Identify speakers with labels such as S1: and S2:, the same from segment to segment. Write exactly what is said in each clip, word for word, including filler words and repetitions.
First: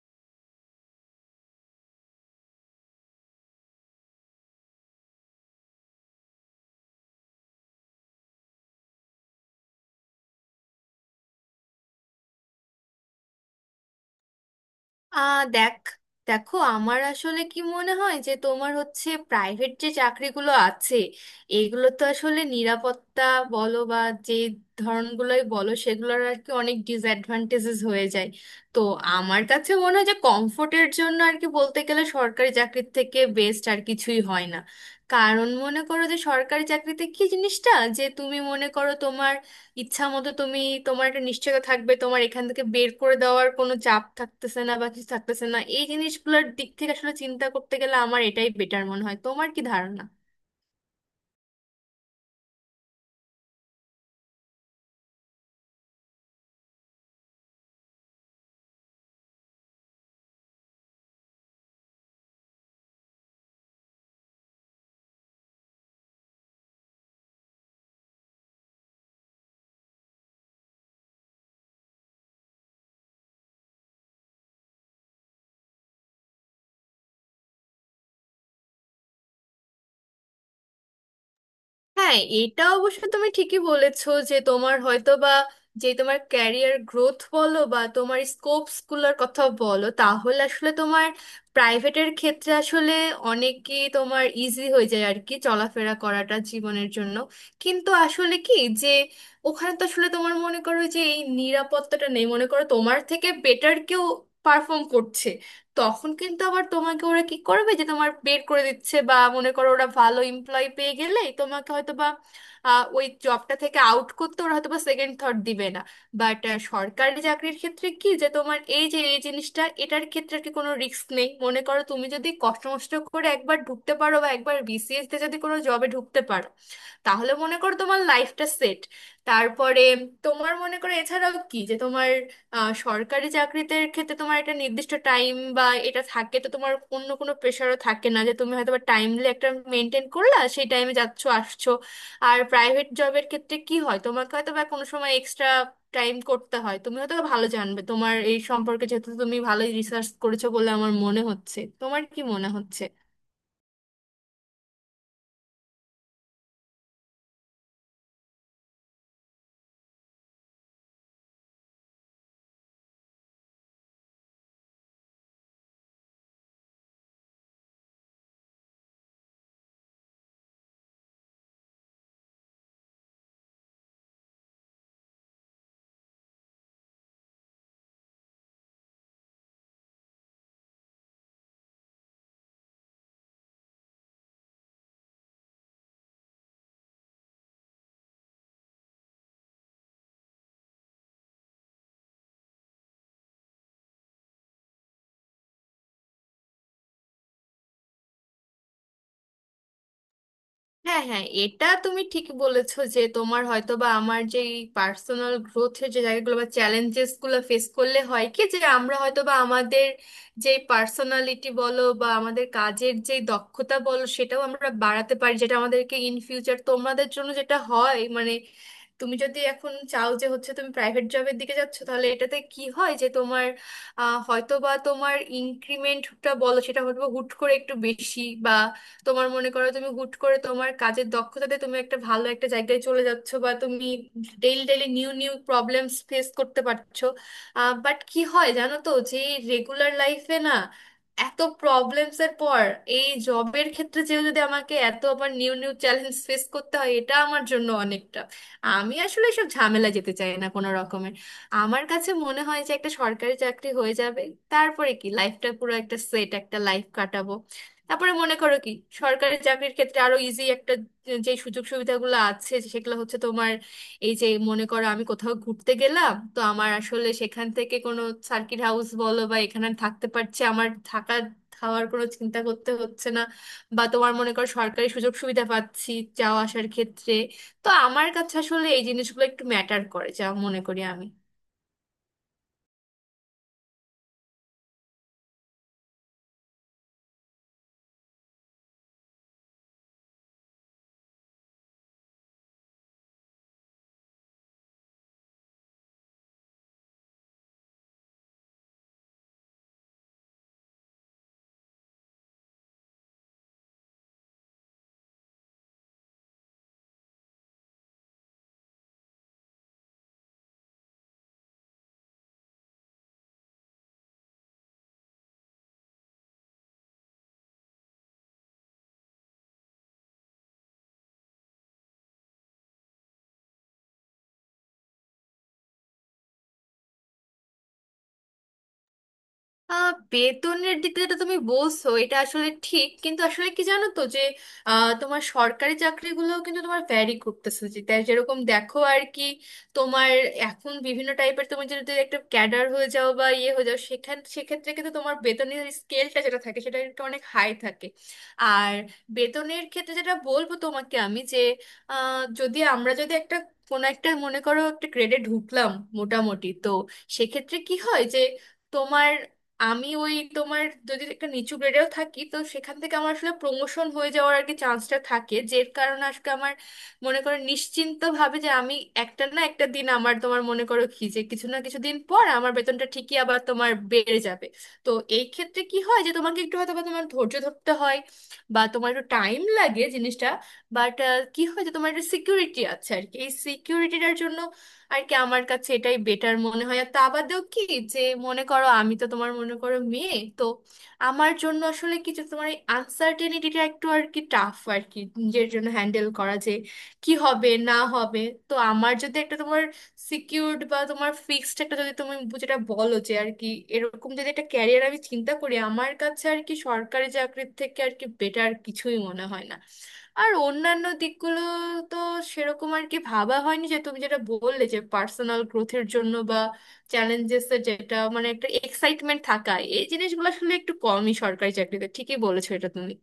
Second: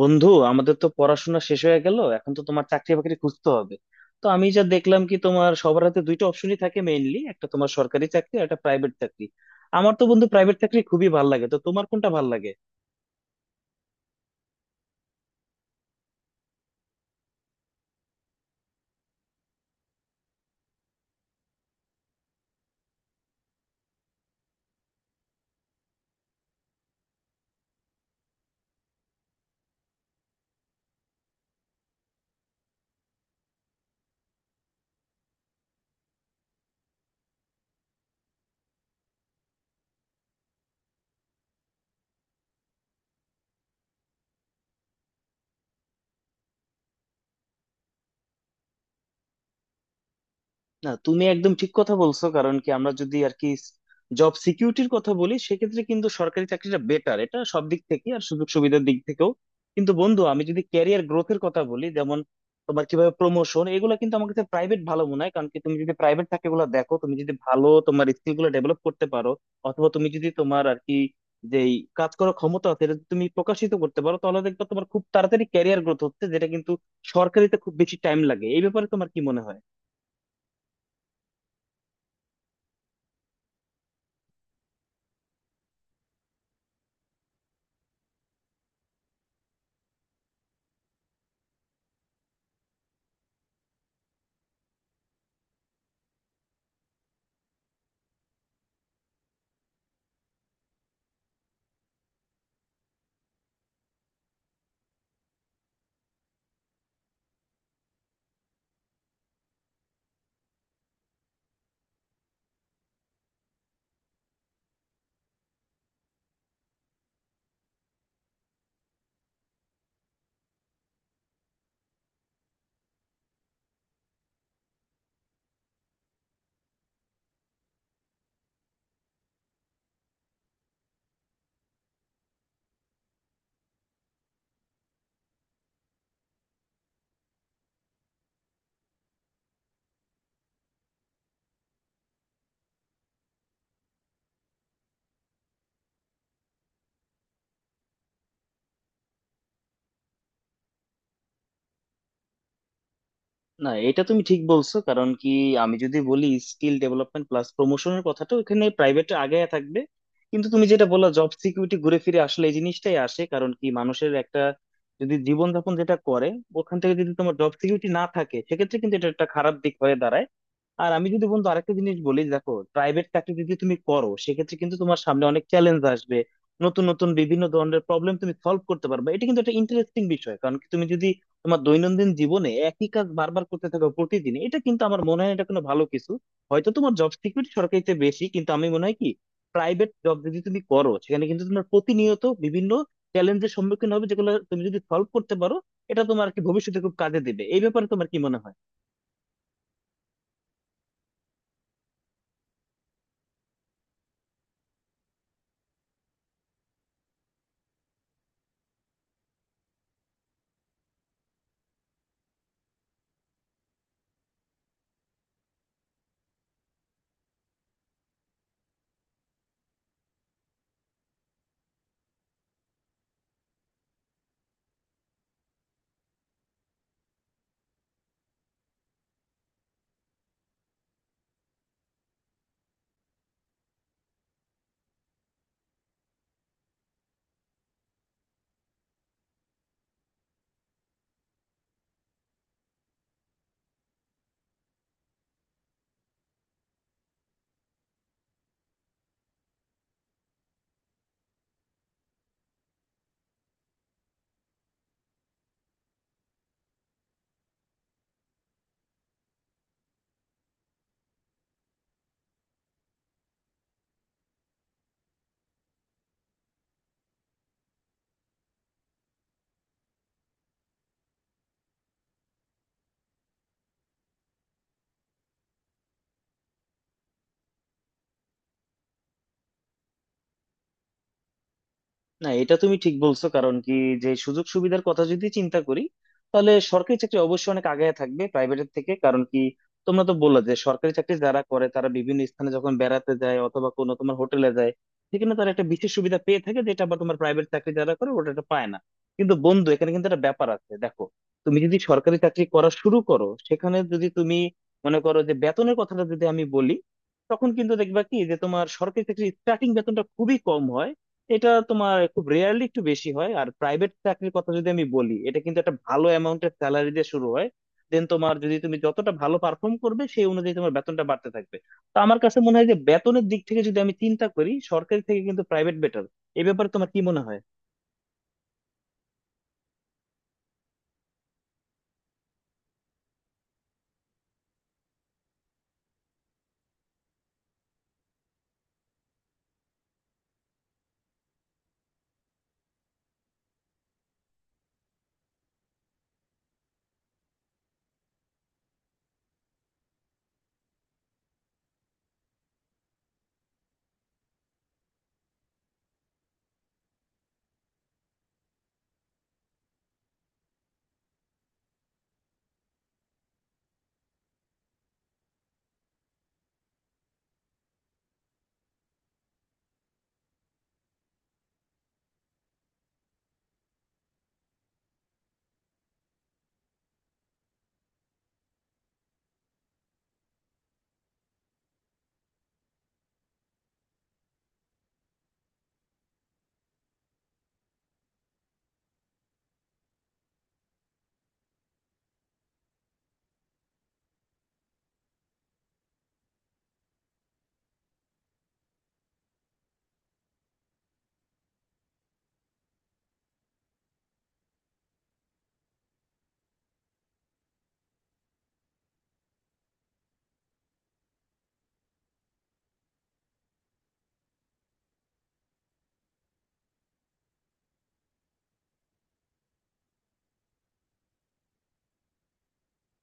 S1: বন্ধু, আমাদের তো পড়াশোনা শেষ হয়ে গেল, এখন তো তোমার চাকরি বাকরি খুঁজতে হবে। তো আমি যা দেখলাম কি, তোমার সবার হাতে দুইটা অপশনই থাকে মেইনলি, একটা তোমার সরকারি চাকরি আর একটা প্রাইভেট চাকরি। আমার তো বন্ধু প্রাইভেট চাকরি খুবই ভালো লাগে, তো তোমার কোনটা ভালো লাগে?
S2: আহ দেখ, দেখো আমার আসলে কি মনে হয় যে তোমার হচ্ছে প্রাইভেট যে চাকরিগুলো আছে, এগুলো তো আসলে নিরাপত্তা বলো বা যে ধরনগুলোই বলো, সেগুলোর আর কি অনেক ডিসঅ্যাডভান্টেজেস হয়ে যায়। তো আমার কাছে মনে হয় যে কমফোর্টের জন্য আর কি বলতে গেলে সরকারি চাকরির থেকে বেস্ট আর কিছুই হয় না। কারণ মনে করো যে সরকারি চাকরিতে কি জিনিসটা, যে তুমি মনে করো তোমার ইচ্ছা মতো তুমি, তোমার একটা নিশ্চয়তা থাকবে, তোমার এখান থেকে বের করে দেওয়ার কোনো চাপ থাকতেছে না বা কিছু থাকতেছে না। এই জিনিসগুলোর দিক থেকে আসলে চিন্তা করতে গেলে আমার এটাই বেটার মনে হয়, তোমার কি ধারণা?
S1: না, তুমি একদম ঠিক কথা বলছো। কারণ কি, আমরা যদি আর কি জব সিকিউরিটির কথা বলি, সেক্ষেত্রে কিন্তু সরকারি চাকরিটা বেটার, এটা সব দিক থেকে আর সুযোগ সুবিধার দিক থেকেও। কিন্তু বন্ধু, আমি যদি ক্যারিয়ার গ্রোথের কথা বলি, যেমন তোমার কিভাবে প্রমোশন, এগুলো কিন্তু আমার কাছে প্রাইভেট ভালো মনে হয়। কারণ কি, তুমি যদি প্রাইভেট থাকে গুলো দেখো, তুমি যদি ভালো তোমার স্কিল গুলো ডেভেলপ করতে পারো অথবা তুমি যদি তোমার আর কি যে কাজ করার ক্ষমতা আছে এটা যদি তুমি প্রকাশিত করতে পারো, তাহলে দেখবে তোমার খুব তাড়াতাড়ি ক্যারিয়ার গ্রোথ হচ্ছে, যেটা কিন্তু সরকারিতে খুব বেশি টাইম লাগে। এই ব্যাপারে তোমার কি মনে হয়?
S2: হ্যাঁ, এটা অবশ্য তুমি ঠিকই বলেছো যে তোমার হয়তো বা, যে তোমার ক্যারিয়ার গ্রোথ বলো বা তোমার স্কোপস গুলোর কথা বলো, তাহলে আসলে তোমার প্রাইভেটের ক্ষেত্রে আসলে অনেকই তোমার ইজি হয়ে যায় আর কি চলাফেরা করাটা জীবনের জন্য। কিন্তু আসলে কি, যে ওখানে তো আসলে তোমার মনে করো যে এই নিরাপত্তাটা নেই, মনে করো তোমার থেকে বেটার কেউ পারফর্ম করছে, তখন কিন্তু আবার তোমাকে ওরা কি করবে যে তোমার বের করে দিচ্ছে, বা মনে করো ওরা ভালো এমপ্লয় পেয়ে গেলেই তোমাকে হয়তো বা আহ, ওই জবটা থেকে আউট করতে ওরা হয়তো বা সেকেন্ড থট দিবে না। বাট সরকারি চাকরির ক্ষেত্রে কি, যে তোমার এই যে এই জিনিসটা, এটার ক্ষেত্রে আর কি কোনো রিস্ক নেই। মনে করো তুমি যদি কষ্ট মষ্ট করে একবার ঢুকতে পারো বা একবার বিসিএস তে যদি কোনো জবে ঢুকতে পারো, তাহলে মনে করো তোমার লাইফটা সেট। তারপরে তোমার মনে করো এছাড়াও কি যে তোমার, আহ, সরকারি চাকরিতে ক্ষেত্রে তোমার একটা নির্দিষ্ট টাইম বা এটা থাকে, তো তোমার অন্য কোনো প্রেশারও থাকে না যে তুমি হয়তো বা টাইমলি একটা মেনটেন করলা, সেই টাইমে যাচ্ছো আসছো। আর প্রাইভেট জবের ক্ষেত্রে কি হয়, তোমাকে হয়তো বা কোনো সময় এক্সট্রা টাইম করতে হয়। তুমি হয়তো ভালো জানবে তোমার এই সম্পর্কে, যেহেতু তুমি ভালোই রিসার্চ করেছো বলে আমার মনে হচ্ছে, তোমার কি মনে হচ্ছে?
S1: না, এটা তুমি ঠিক বলছো। কারণ কি, আমি যদি বলি স্কিল ডেভেলপমেন্ট প্লাস প্রমোশনের কথাটা, ওখানে প্রাইভেটে আগে থাকবে। কিন্তু তুমি যেটা বললা জব সিকিউরিটি, ঘুরে ফিরে আসলে এই জিনিসটাই আসে। কারণ কি, মানুষের একটা যদি জীবনযাপন যেটা করে, ওখান থেকে যদি তোমার জব সিকিউরিটি না থাকে, সেক্ষেত্রে কিন্তু এটা একটা খারাপ দিক হয়ে দাঁড়ায়। আর আমি যদি বন্ধু আরেকটা জিনিস বলি, দেখো, প্রাইভেট চাকরি যদি তুমি করো, সেক্ষেত্রে কিন্তু তোমার সামনে অনেক চ্যালেঞ্জ আসবে, নতুন নতুন বিভিন্ন ধরনের প্রবলেম তুমি সলভ করতে পারবে। এটা কিন্তু একটা ইন্টারেস্টিং বিষয়। কারণ কি, তুমি যদি তোমার দৈনন্দিন জীবনে একই কাজ বারবার করতে থাকো প্রতিদিন, এটা কিন্তু আমার মনে হয় এটা কোনো ভালো কিছু। হয়তো তোমার জব সিকিউরিটি সরকারিতে বেশি, কিন্তু আমি মনে হয় কি প্রাইভেট জব যদি তুমি করো, সেখানে কিন্তু তোমার প্রতিনিয়ত বিভিন্ন চ্যালেঞ্জের সম্মুখীন হবে, যেগুলো তুমি যদি সলভ করতে পারো এটা তোমার আর কি ভবিষ্যতে খুব কাজে দেবে। এই ব্যাপারে তোমার কি মনে হয়?
S2: হ্যাঁ হ্যাঁ, এটা তুমি ঠিক বলেছো যে তোমার হয়তো বা আমার যে পার্সোনাল গ্রোথের যে জায়গাগুলো বা চ্যালেঞ্জেস গুলো ফেস করলে হয় কি যে আমরা হয়তো বা আমাদের যে পার্সোনালিটি বলো বা আমাদের কাজের যে দক্ষতা বলো, সেটাও আমরা বাড়াতে পারি, যেটা আমাদেরকে ইন ফিউচার তোমাদের জন্য যেটা হয় মানে, তুমি যদি এখন চাও যে হচ্ছে তুমি প্রাইভেট জবের দিকে যাচ্ছ, তাহলে এটাতে কি হয় যে তোমার আহ, হয়তো বা তোমার ইনক্রিমেন্টটা বলো, সেটা হয়তো বা হুট করে একটু বেশি, তোমার মনে করো তুমি হুট করে তোমার কাজের দক্ষতাতে তুমি একটা ভালো একটা জায়গায় চলে যাচ্ছ, বা তুমি daily daily new new problems face করতে পারছো। বাট কি হয় জানো তো, যে রেগুলার লাইফে না এত প্রবলেমস এর পর এই জবের ক্ষেত্রে যে যদি আমাকে এত আবার নিউ নিউ চ্যালেঞ্জ ফেস করতে হয়, এটা আমার জন্য অনেকটা, আমি আসলে সব ঝামেলা যেতে চাই না কোনো রকমের। আমার কাছে মনে হয় যে একটা সরকারি চাকরি হয়ে যাবে, তারপরে কি লাইফটা পুরো একটা সেট একটা লাইফ কাটাবো। তারপরে মনে করো কি, সরকারি চাকরির ক্ষেত্রে আরো ইজি একটা, যে সুযোগ সুবিধাগুলো আছে সেগুলো হচ্ছে তোমার, এই যে মনে করো আমি কোথাও ঘুরতে গেলাম, তো আমার আসলে সেখান থেকে কোনো সার্কিট হাউস বলো বা এখানে আমি থাকতে পারছি, আমার থাকা খাওয়ার কোনো চিন্তা করতে হচ্ছে না, বা তোমার মনে করো সরকারি সুযোগ সুবিধা পাচ্ছি যাওয়া আসার ক্ষেত্রে। তো আমার কাছে আসলে এই জিনিসগুলো একটু ম্যাটার করে যা মনে করি আমি।
S1: না, এটা তুমি ঠিক বলছো। কারণ কি, যে সুযোগ সুবিধার কথা যদি চিন্তা করি, তাহলে সরকারি চাকরি অবশ্যই অনেক আগায় থাকবে প্রাইভেটের থেকে। কারণ কি, তোমরা তো বললা যে সরকারি চাকরি যারা করে, তারা বিভিন্ন স্থানে যখন বেড়াতে যায় অথবা কোনো তোমার হোটেলে যায়, সেখানে তারা একটা বিশেষ সুবিধা পেয়ে থাকে, যেটা আবার তোমার প্রাইভেট চাকরি যারা করে ওটা একটা পায় না। কিন্তু বন্ধু, এখানে কিন্তু একটা ব্যাপার আছে দেখো। তুমি যদি সরকারি চাকরি করা শুরু করো, সেখানে যদি তুমি মনে করো যে বেতনের কথাটা যদি আমি বলি, তখন কিন্তু দেখবা কি যে তোমার সরকারি চাকরির স্টার্টিং বেতনটা খুবই কম হয়। এটা তোমার খুব রেয়ারলি একটু বেশি হয়। আর প্রাইভেট চাকরির কথা যদি আমি বলি, এটা কিন্তু একটা ভালো অ্যামাউন্টের স্যালারি দিয়ে শুরু হয়। দেন তোমার, যদি তুমি যতটা ভালো পারফর্ম করবে, সেই অনুযায়ী তোমার বেতনটা বাড়তে থাকবে। তো আমার কাছে মনে হয় যে বেতনের দিক থেকে যদি আমি চিন্তা করি, সরকারি থেকে কিন্তু প্রাইভেট বেটার। এই ব্যাপারে তোমার কি মনে হয়?
S2: আহ বেতনের দিক যেটা তুমি বলছো, এটা আসলে ঠিক, কিন্তু আসলে কি জানো তো যে, আহ, তোমার সরকারি চাকরিগুলোও কিন্তু তোমার ভ্যারি করতেছে যে, তাই যেরকম দেখো আর কি, তোমার এখন বিভিন্ন টাইপের, তুমি যদি একটা ক্যাডার হয়ে যাও বা ইয়ে হয়ে যাও, সেখান সেক্ষেত্রে কিন্তু তোমার বেতনের স্কেলটা যেটা থাকে সেটা কিন্তু অনেক হাই থাকে। আর বেতনের ক্ষেত্রে যেটা বলবো তোমাকে আমি যে, আহ, যদি আমরা যদি একটা কোনো একটা মনে করো একটা গ্রেডে ঢুকলাম মোটামুটি, তো সেক্ষেত্রে কি হয় যে তোমার, আমি ওই তোমার, যদি একটা নিচু গ্রেডেও থাকি, তো সেখান থেকে আমার আসলে প্রমোশন হয়ে যাওয়ার আর কি চান্সটা থাকে, যের কারণে আজকে আমার মনে করো নিশ্চিন্ত ভাবে যে আমি একটা না একটা দিন আমার তোমার মনে করো কি, যে কিছু না কিছু দিন পর আমার বেতনটা ঠিকই আবার তোমার বেড়ে যাবে। তো এই ক্ষেত্রে কি হয় যে তোমাকে একটু হয়তো বা তোমার ধৈর্য ধরতে হয় বা তোমার একটু টাইম লাগে জিনিসটা। বাট কি হয় যে তোমার একটা সিকিউরিটি আছে আর কি, এই সিকিউরিটিটার জন্য আর কি আমার কাছে এটাই বেটার মনে হয়। আর তা বাদেও কি, যে মনে করো আমি তো তোমার মনে করো মেয়ে, তো আমার জন্য আসলে কিছু তোমার এই আনসার্টেনিটিটা একটু আর কি টাফ আর কি নিজের জন্য হ্যান্ডেল করা, যে কি হবে না হবে। তো আমার যদি একটা তোমার সিকিউরড বা তোমার ফিক্সড একটা, যদি তুমি যেটা বলো যে আর কি এরকম যদি একটা ক্যারিয়ার আমি চিন্তা করি, আমার কাছে আর কি সরকারি চাকরির থেকে আর কি বেটার কিছুই মনে হয় না। আর অন্যান্য দিকগুলো তো সেরকম আর কি ভাবা হয়নি, যে তুমি যেটা বললে যে পার্সোনাল গ্রোথের জন্য বা চ্যালেঞ্জেস এর যেটা মানে একটা এক্সাইটমেন্ট থাকা, এই জিনিসগুলো আসলে একটু কমই সরকারি চাকরিতে, ঠিকই বলেছো এটা তুমি।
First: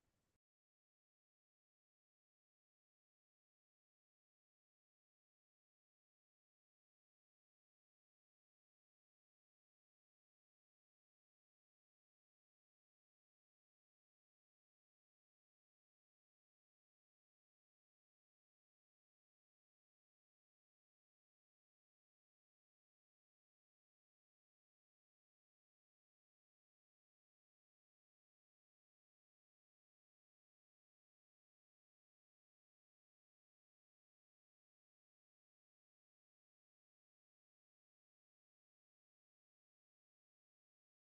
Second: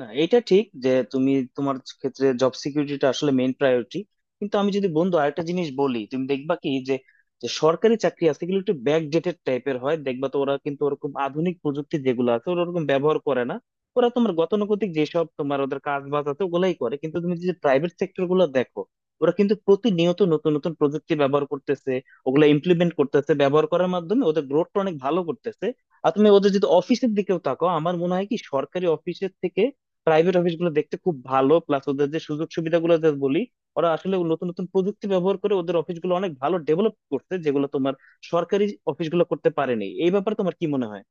S1: না, এটা ঠিক যে তুমি তোমার ক্ষেত্রে জব সিকিউরিটিটা আসলে মেইন প্রায়োরিটি। কিন্তু আমি যদি বন্ধু আরেকটা জিনিস বলি, তুমি দেখবা কি যে, যে সরকারি চাকরি আছে এগুলো একটু ব্যাকডেটেড টাইপের হয়। দেখবা তো, ওরা কিন্তু ওরকম আধুনিক প্রযুক্তি যেগুলো আছে ওরা ওরকম ব্যবহার করে না। ওরা তোমার গতানুগতিক যেসব তোমার ওদের কাজ বাজ আছে ওগুলাই করে। কিন্তু তুমি যদি প্রাইভেট সেক্টর গুলো দেখো, ওরা কিন্তু প্রতিনিয়ত নতুন নতুন প্রযুক্তি ব্যবহার করতেছে, ওগুলা ইমপ্লিমেন্ট করতেছে, ব্যবহার করার মাধ্যমে ওদের গ্রোথটা অনেক ভালো করতেছে। আর তুমি ওদের যদি অফিসের দিকেও তাকাও, আমার মনে হয় কি সরকারি অফিসের থেকে প্রাইভেট অফিস গুলো দেখতে খুব ভালো। প্লাস ওদের যে সুযোগ সুবিধাগুলো যে বলি, ওরা আসলে নতুন নতুন প্রযুক্তি ব্যবহার করে ওদের অফিসগুলো অনেক ভালো ডেভেলপ করছে, যেগুলো তোমার সরকারি অফিসগুলো করতে পারেনি। এই ব্যাপারে তোমার কি মনে হয়?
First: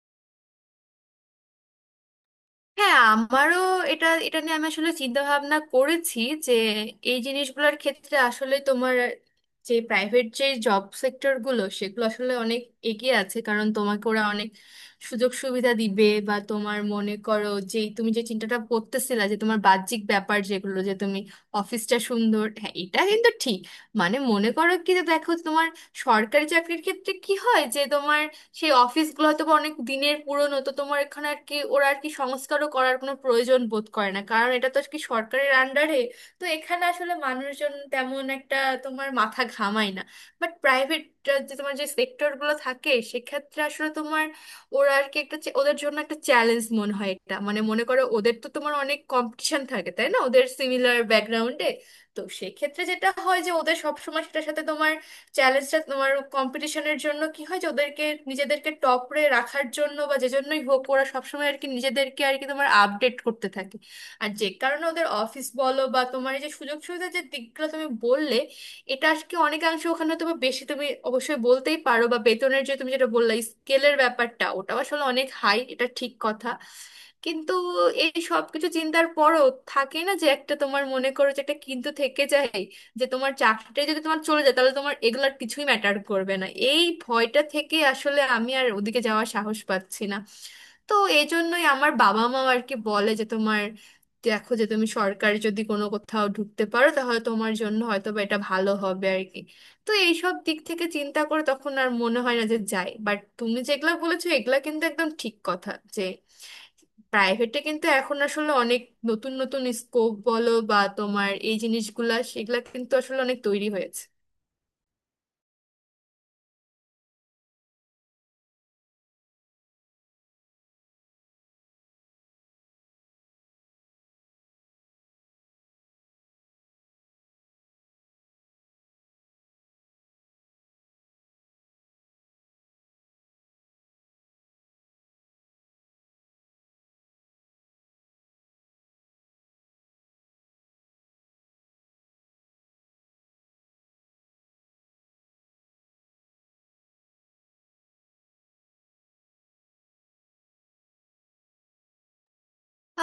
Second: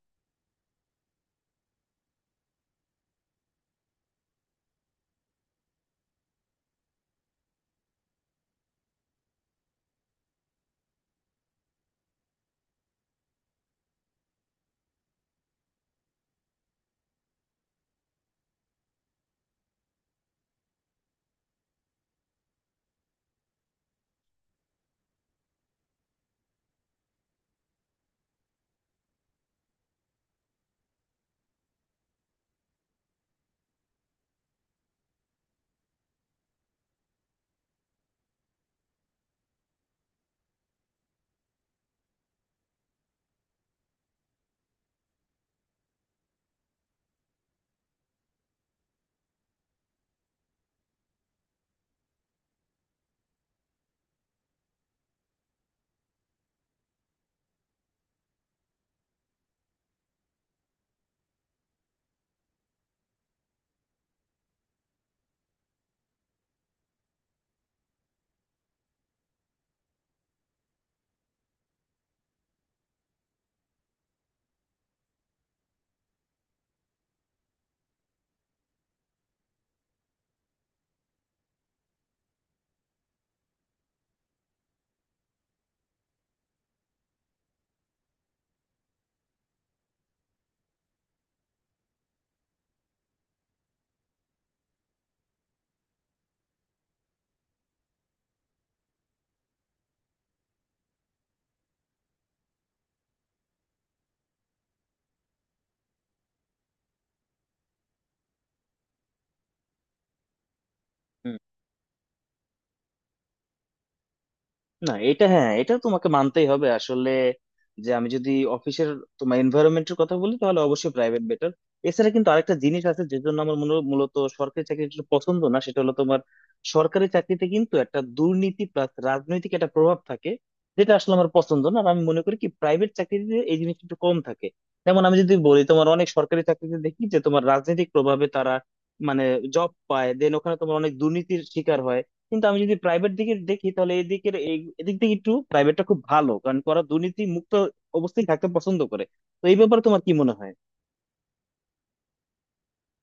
S2: হ্যাঁ, আমারও এটা এটা নিয়ে আমি আসলে চিন্তা ভাবনা করেছি, যে এই জিনিসগুলোর ক্ষেত্রে আসলে তোমার যে প্রাইভেট যে জব সেক্টর গুলো, সেগুলো আসলে অনেক এগিয়ে আছে, কারণ তোমাকে ওরা অনেক সুযোগ সুবিধা দিবে বা তোমার মনে করো যে তুমি যে চিন্তাটা করতেছিলা যে তোমার বাহ্যিক ব্যাপার যেগুলো, যে তুমি অফিসটা সুন্দর, হ্যাঁ এটা কিন্তু ঠিক। মানে মনে করো কি যে, দেখো তোমার সরকারি চাকরির ক্ষেত্রে কি হয় যে তোমার সেই অফিসগুলো হয়তো বা অনেক দিনের পুরনো, তো তোমার এখানে আর কি ওরা আর কি সংস্কারও করার কোনো প্রয়োজন বোধ করে না, কারণ এটা তো আর কি সরকারের আন্ডারে। তো এখানে আসলে মানুষজন তেমন একটা তোমার মাথা ঘামায় না। বাট প্রাইভেট যে তোমার যে সেক্টরগুলো থাকে, সেক্ষেত্রে আসলে তোমার ওরা আর কি একটা চ্যা- ওদের জন্য একটা চ্যালেঞ্জ মনে হয় এটা, মানে মনে করো ওদের তো তোমার অনেক কম্পিটিশন থাকে তাই না, ওদের সিমিলার ব্যাকগ্রাউন্ডে। তো সেক্ষেত্রে যেটা হয় যে ওদের সবসময় সেটার সাথে তোমার চ্যালেঞ্জটা, তোমার কম্পিটিশনের জন্য কি হয় যে ওদেরকে নিজেদেরকে টপরে রাখার জন্য বা যে জন্যই হোক ওরা সবসময় আর কি নিজেদেরকে আর কি তোমার আপডেট করতে থাকে। আর যে কারণে ওদের অফিস বলো বা তোমার এই যে সুযোগ সুবিধার যে দিকগুলো তুমি বললে, এটা আর কি অনেকাংশে ওখানে তুমি বেশি তুমি অবশ্যই বলতেই পারো, বা বেতনের যে তুমি যেটা বললে স্কেলের ব্যাপারটা ওটা আসলে অনেক হাই, এটা ঠিক কথা। কিন্তু এই সব কিছু চিন্তার পরও থাকে না, যে একটা তোমার মনে করো যে একটা কিন্তু থেকে যায় যে তোমার চাকরিটা যদি তোমার চলে যায় তাহলে তোমার এগুলার কিছুই ম্যাটার করবে না, এই ভয়টা থেকে আসলে আমি আর ওদিকে যাওয়ার সাহস পাচ্ছি না। তো এই জন্যই আমার বাবা মা আর কি বলে যে তোমার দেখো যে তুমি সরকারি যদি কোনো কোথাও ঢুকতে পারো, তাহলে তোমার জন্য হয়তো বা এটা ভালো হবে আর কি। তো এইসব দিক থেকে চিন্তা করে তখন আর মনে হয় না যে যাই, বাট তুমি যেগুলা বলেছো এগুলা কিন্তু একদম ঠিক কথা, যে প্রাইভেটে কিন্তু এখন আসলে অনেক নতুন নতুন স্কোপ বলো বা তোমার
S1: হুম।
S2: এই জিনিসগুলা, সেগুলা কিন্তু আসলে অনেক তৈরি হয়েছে।
S1: না, এটা, হ্যাঁ, এটা তোমাকে মানতেই হবে আসলে। যে, আমি যদি অফিসের তোমার এনভায়রনমেন্টের কথা বলি, তাহলে অবশ্যই প্রাইভেট বেটার। এছাড়া কিন্তু আরেকটা জিনিস আছে, যে জন্য আমার মূল- মূলত সরকারি চাকরিটা একটু পছন্দ না, সেটা হলো তোমার সরকারি চাকরিতে কিন্তু একটা দুর্নীতি প্লাস রাজনৈতিক একটা প্রভাব থাকে, যেটা আসলে আমার পছন্দ না। আর আমি মনে করি কি প্রাইভেট চাকরিতে এই জিনিসটা একটু কম থাকে। যেমন আমি যদি বলি, তোমার অনেক সরকারি চাকরিতে দেখি যে তোমার রাজনৈতিক প্রভাবে তারা মানে জব পায়, দেন ওখানে তোমার অনেক দুর্নীতির শিকার হয়। কিন্তু আমি যদি প্রাইভেট দিকে দেখি, তাহলে এদিকের এই- এদিক থেকে একটু প্রাইভেটটা খুব ভালো, কারণ ওরা দুর্নীতি মুক্ত অবস্থায় থাকতে পছন্দ করে। তো এই ব্যাপারে তোমার কি মনে হয়?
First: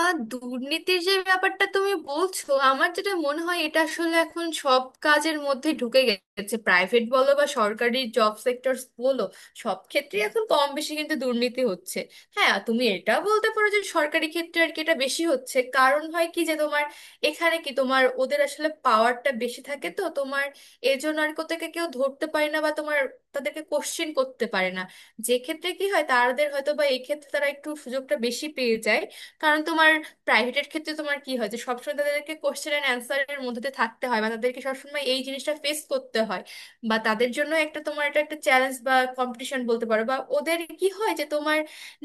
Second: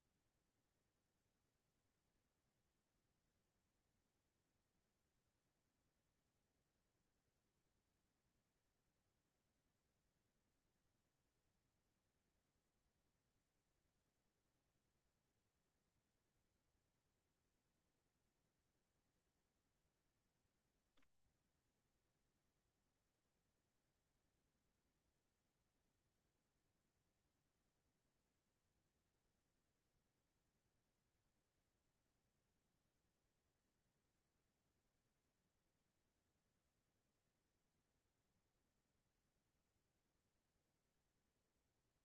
S2: আহ দুর্নীতির যে ব্যাপারটা তুমি বলছো, আমার যেটা মনে হয় এটা আসলে এখন সব কাজের মধ্যে ঢুকে গেছে, প্রাইভেট বলো বা সরকারি জব সেক্টরস বলো, সব ক্ষেত্রে এখন কম বেশি কিন্তু দুর্নীতি হচ্ছে। হ্যাঁ, তুমি এটা বলতে পারো যে সরকারি ক্ষেত্রে আর কি এটা বেশি হচ্ছে, কারণ হয় কি যে তোমার এখানে কি তোমার ওদের আসলে পাওয়ারটা বেশি থাকে, তো তোমার এজন্য আর কোথাকে কেউ ধরতে পারে না বা তোমার তাদেরকে কোশ্চেন করতে পারে না। যে ক্ষেত্রে কি হয় তাদের হয়তো বা এই ক্ষেত্রে তারা একটু সুযোগটা বেশি পেয়ে যায়। কারণ তোমার প্রাইভেটের ক্ষেত্রে তোমার কি হয়, যে সবসময় তাদেরকে কোশ্চেন অ্যান্ড অ্যান্সারের মধ্যে দিয়ে থাকতে হয় বা তাদেরকে সবসময় এই জিনিসটা ফেস করতে হয়, বা তাদের জন্য একটা তোমার এটা একটা চ্যালেঞ্জ বা কম্পিটিশন বলতে পারো, বা ওদের কি হয় যে তোমার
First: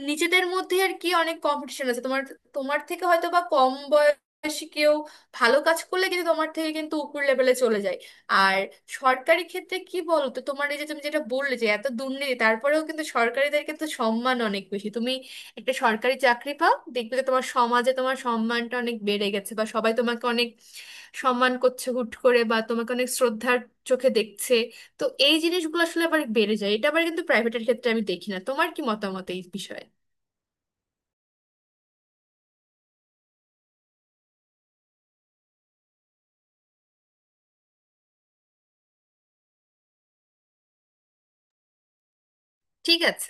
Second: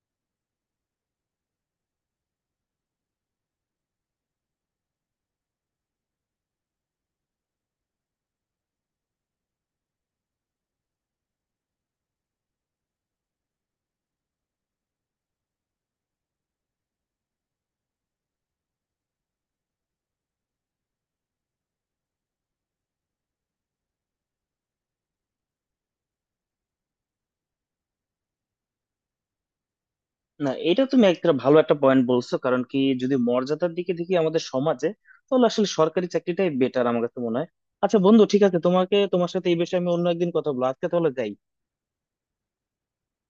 S2: নিজেদের মধ্যে আর কি অনেক কম্পিটিশন আছে। তোমার তোমার থেকে হয়তো বা কম বয়সী কেউ ভালো কাজ করলে কিন্তু তোমার থেকে কিন্তু উপর লেভেলে চলে যায়। আর সরকারি ক্ষেত্রে কি বলতো, তোমার এই যে তুমি যেটা বললে যে এত দুর্নীতি, তারপরেও কিন্তু সরকারিদের কিন্তু সম্মান অনেক বেশি। তুমি একটা সরকারি চাকরি পাও, দেখবে যে তোমার সমাজে তোমার সম্মানটা অনেক বেড়ে গেছে, বা সবাই তোমাকে অনেক সম্মান করছে হুট করে, বা তোমাকে অনেক শ্রদ্ধার চোখে দেখছে। তো এই জিনিসগুলো আসলে আবার বেড়ে যায়, এটা আবার কিন্তু প্রাইভেটের ক্ষেত্রে আমি দেখি না। তোমার কি মতামত এই বিষয়ে?
S1: না, এটা তুমি একটা ভালো একটা পয়েন্ট বলছো। কারণ কি, যদি মর্যাদার দিকে দেখি আমাদের সমাজে, তাহলে আসলে সরকারি চাকরিটাই বেটার আমার কাছে মনে হয়। আচ্ছা বন্ধু, ঠিক আছে, তোমাকে, তোমার সাথে এই বিষয়ে আমি অন্য একদিন কথা বলবো। আজকে তাহলে যাই।
S2: ঠিক আছে।